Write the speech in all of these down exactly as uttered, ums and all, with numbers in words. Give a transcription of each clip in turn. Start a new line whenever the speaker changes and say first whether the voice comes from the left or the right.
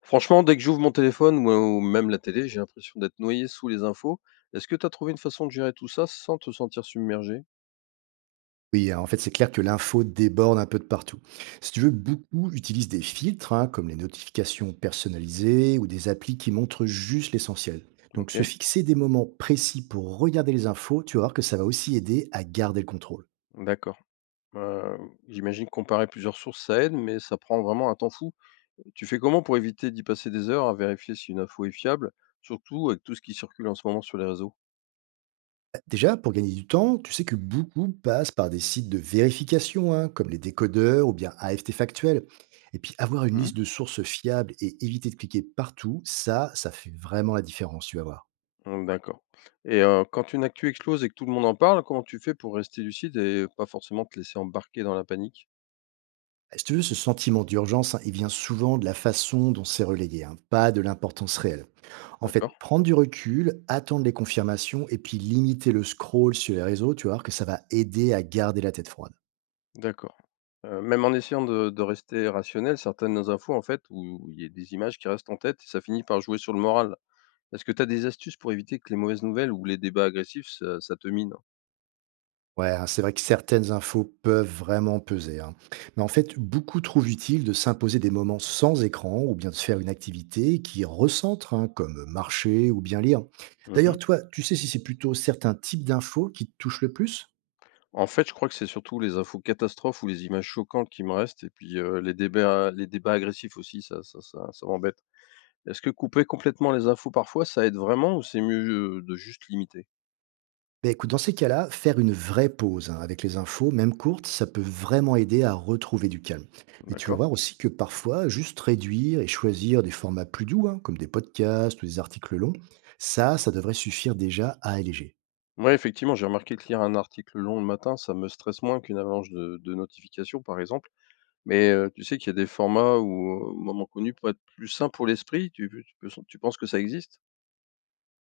left: Franchement, dès que j'ouvre mon téléphone ou ou même la télé, j'ai l'impression d'être noyé sous les infos. Est-ce que tu as trouvé une façon de gérer tout ça sans te sentir submergé?
right: Oui, en fait, c'est clair que l'info déborde un peu de partout. Si tu veux, beaucoup utilisent des filtres, hein, comme les notifications personnalisées ou des applis qui montrent juste l'essentiel. Donc,
left: OK,
right: se fixer des moments précis pour regarder les infos, tu vas voir que ça va aussi aider à garder le contrôle.
left: d'accord. Heu, J'imagine que comparer plusieurs sources, ça aide, mais ça prend vraiment un temps fou. Tu fais comment pour éviter d'y passer des heures à vérifier si une info est fiable, surtout avec tout ce qui circule en ce moment sur les réseaux?
right: Déjà, pour gagner du temps, tu sais que beaucoup passent par des sites de vérification, hein, comme les décodeurs ou bien A F T Factuel. Et puis, avoir une
left: Mmh,
right: liste de sources fiables et éviter de cliquer partout, ça, ça fait vraiment la différence, tu vas voir.
left: mmh, d'accord, et heu, quand une actu explose et que tout le monde en parle, comment tu fais pour rester lucide et pas forcément te laisser embarquer dans la panique?
right: Si tu veux, ce sentiment d'urgence, hein, il vient souvent de la façon dont c'est relayé, hein, pas de l'importance réelle. En
left: D'accord,
right: fait, prendre du recul, attendre les confirmations et puis limiter le scroll sur les réseaux, tu vas voir que ça va aider à garder la tête froide.
left: d'accord. Heu, même en essayant de de rester rationnel, certaines infos, en fait, où il y a des images qui restent en tête, ça finit par jouer sur le moral. Est-ce que tu as des astuces pour éviter que les mauvaises nouvelles ou les débats agressifs, ça ça te mine?
right: Ouais, hein, c'est vrai que certaines infos peuvent vraiment peser. hein. Mais en fait, beaucoup trouvent utile de s'imposer des moments sans écran ou bien de faire une activité qui recentre, hein, comme marcher ou bien lire.
left: Mmh.
right: D'ailleurs, toi, tu sais si c'est plutôt certains types d'infos qui te touchent le plus.
left: En fait, je crois que c'est surtout les infos catastrophes ou les images choquantes qui me restent et puis, heu, les débats les débats agressifs aussi, ça ça ça ça m'embête. Est-ce que couper complètement les infos parfois, ça aide vraiment ou c'est mieux, heu, de juste limiter?
right: Beh, écoute, dans ces cas-là, faire une vraie pause, hein, avec les infos, même courtes, ça peut vraiment aider à retrouver du calme. Mais tu vas
left: D'accord.
right: voir aussi que parfois, juste réduire et choisir des formats plus doux, hein, comme des podcasts ou des articles longs, ça, ça devrait suffire déjà à alléger.
left: Ouais, effectivement, j'ai remarqué que lire un article long le matin, ça me stresse moins qu'une avalanche de de notifications, par exemple. Mais, heu, tu sais qu'il y a des formats ou heu, moments connus pour être plus sains pour l'esprit, tu tu penses tu penses que ça existe?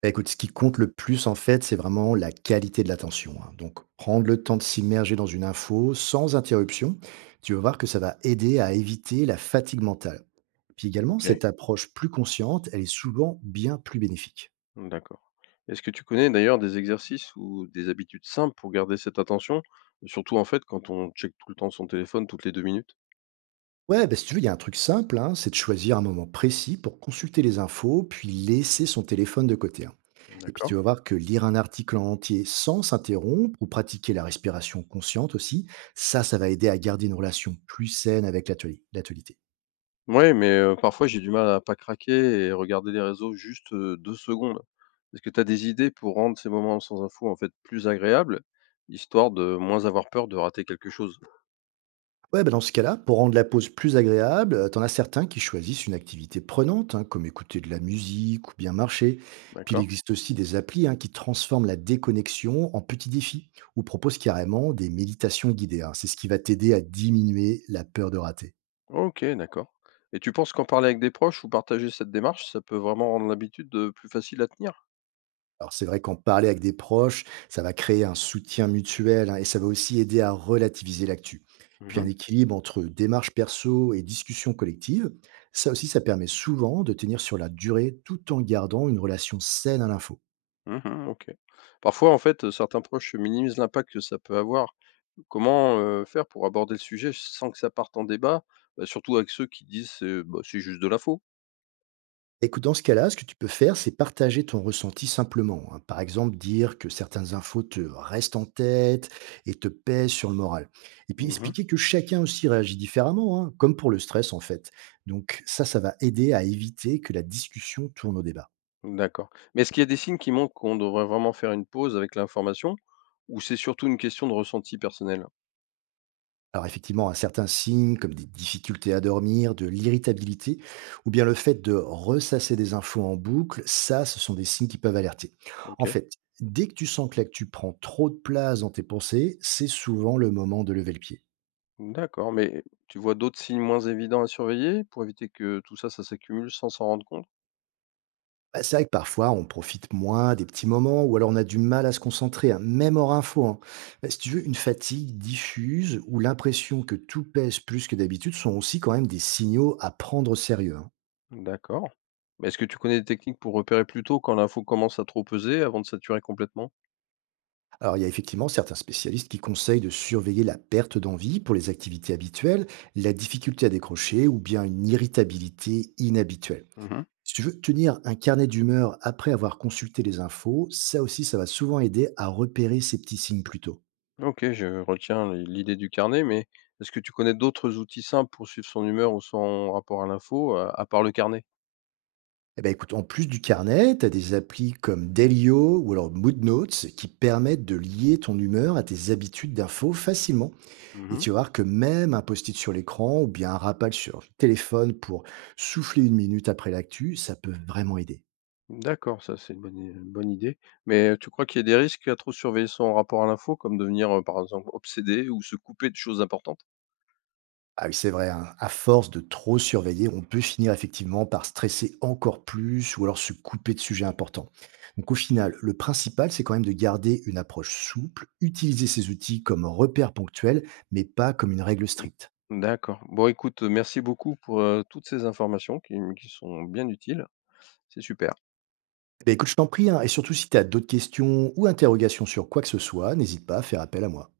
right: Bah, écoute, ce qui compte le plus, en fait, c'est vraiment la qualité de l'attention. hein. Donc, prendre le temps de s'immerger dans une info sans interruption, tu vas voir que ça va aider à éviter la fatigue mentale. Puis également,
left: OK,
right: cette approche plus consciente, elle est souvent bien plus bénéfique.
left: d'accord. Est-ce que tu connais d'ailleurs des exercices ou des habitudes simples pour garder cette attention? Surtout, en fait, quand on check tout le temps son téléphone toutes les deux minutes.
right: Ouais, bah, si tu veux, il y a un truc simple, hein, c'est de choisir un moment précis pour consulter les infos, puis laisser son téléphone de côté. hein. Et puis tu
left: D'accord.
right: vas voir que lire un article en entier sans s'interrompre ou pratiquer la respiration consciente aussi, ça, ça va aider à garder une relation plus saine avec l'atelier- l'actualité.
left: Ouais, mais, heu, parfois j'ai du mal à pas craquer et regarder les réseaux juste, heu, deux secondes. Est-ce que tu as des idées pour rendre ces moments sans info, en fait, plus agréables, histoire de moins avoir peur de rater quelque chose?
right: Ouais, bah, dans ce cas-là, pour rendre la pause plus agréable, euh, t'en as certains qui choisissent une activité prenante, hein, comme écouter de la musique ou bien marcher. Puis il
left: D'accord.
right: existe aussi des applis, hein, qui transforment la déconnexion en petits défis ou proposent carrément des méditations guidées. hein. C'est ce qui va t'aider à diminuer la peur de rater.
left: OK, d'accord. Et tu penses qu'en parler avec des proches ou partager cette démarche, ça peut vraiment rendre l'habitude, heu, plus facile à tenir?
right: Alors c'est vrai qu'en parler avec des proches, ça va créer un soutien mutuel, hein, et ça va aussi aider à relativiser l'actu. Puis un
left: Mhm,
right: équilibre entre démarche perso et discussion collective, ça aussi ça permet souvent de tenir sur la durée tout en gardant une relation saine à l'info.
left: mh, mmh. OK. Parfois, en fait, heu, certains proches minimisent l'impact que ça peut avoir. Comment, heu, faire pour aborder le sujet sans que ça parte en débat? Bah, surtout avec ceux qui disent: «Heu, bah, c'est juste de la.
right: Écoute, dans ce cas-là, ce que tu peux faire, c'est partager ton ressenti simplement. hein. Par exemple, dire que certaines infos te restent en tête et te pèsent sur le moral. Et puis
left: Mmh, mhm.
right: expliquer que chacun aussi réagit différemment, hein, comme pour le stress en fait. Donc ça, ça va aider à éviter que la discussion tourne au débat.
left: D'accord. Mais est-ce qu'il y a des signes qui montrent qu'on devrait vraiment faire une pause avec l'information ou c'est surtout une question de ressenti personnel?
right: Alors effectivement, un certain signe comme des difficultés à dormir, de l'irritabilité, ou bien le fait de ressasser des infos en boucle, ça, ce sont des signes qui peuvent alerter. En
left: OK.
right: fait, dès que tu sens que l'actu prend trop de place dans tes pensées, c'est souvent le moment de lever le pied.
left: D'accord, mais tu vois d'autres signes moins évidents à surveiller pour éviter que tout ça, ça s'accumule sans s'en rendre compte?
right: Bah, c'est vrai que parfois on profite moins des petits moments ou alors on a du mal à se concentrer, hein, même hors info. hein. Bah, si tu veux, une fatigue diffuse ou l'impression que tout pèse plus que d'habitude sont aussi quand même des signaux à prendre au sérieux. hein.
left: D'accord. Mais est-ce que tu connais des techniques pour repérer plus tôt quand l'info commence à trop peser avant de saturer complètement?
right: Alors, il y a effectivement certains spécialistes qui conseillent de surveiller la perte d'envie pour les activités habituelles, la difficulté à décrocher ou bien une irritabilité inhabituelle.
left: Mhm.
right: Si tu veux tenir un carnet d'humeur après avoir consulté les infos, ça aussi, ça va souvent aider à repérer ces petits signes plus tôt.
left: Ok, je retiens l- l'idée du carnet, mais est-ce que tu connais d'autres outils simples pour suivre son humeur ou son rapport à l'info, euh, à part le carnet?
right: Eh ben, écoute, en plus du carnet, tu as des applis comme Delio ou alors Mood Notes qui permettent de lier ton humeur à tes habitudes d'infos facilement. Et
left: Mhm.
right: tu vas voir que même un post-it sur l'écran ou bien un rappel sur le téléphone pour souffler une minute après l'actu, ça peut vraiment aider.
left: D'accord, ça c'est une bonne, i- une bonne idée. Mais tu crois qu'il y a des risques à trop surveiller son rapport à l'info, comme devenir euh, par exemple obsédé ou se couper de choses importantes?
right: Ah oui, c'est vrai, hein, à force de trop surveiller, on peut finir effectivement par stresser encore plus ou alors se couper de sujets importants. Donc au final, le principal, c'est quand même de garder une approche souple, utiliser ces outils comme repère ponctuel, mais pas comme une règle stricte.
left: Mmh. D'accord. Bon, écoute, merci beaucoup pour, heu, toutes ces informations qui qui sont bien utiles. C'est super.
right: Ben écoute, je t'en prie, hein, et surtout si tu as d'autres questions ou interrogations sur quoi que ce soit, n'hésite pas à faire appel à moi.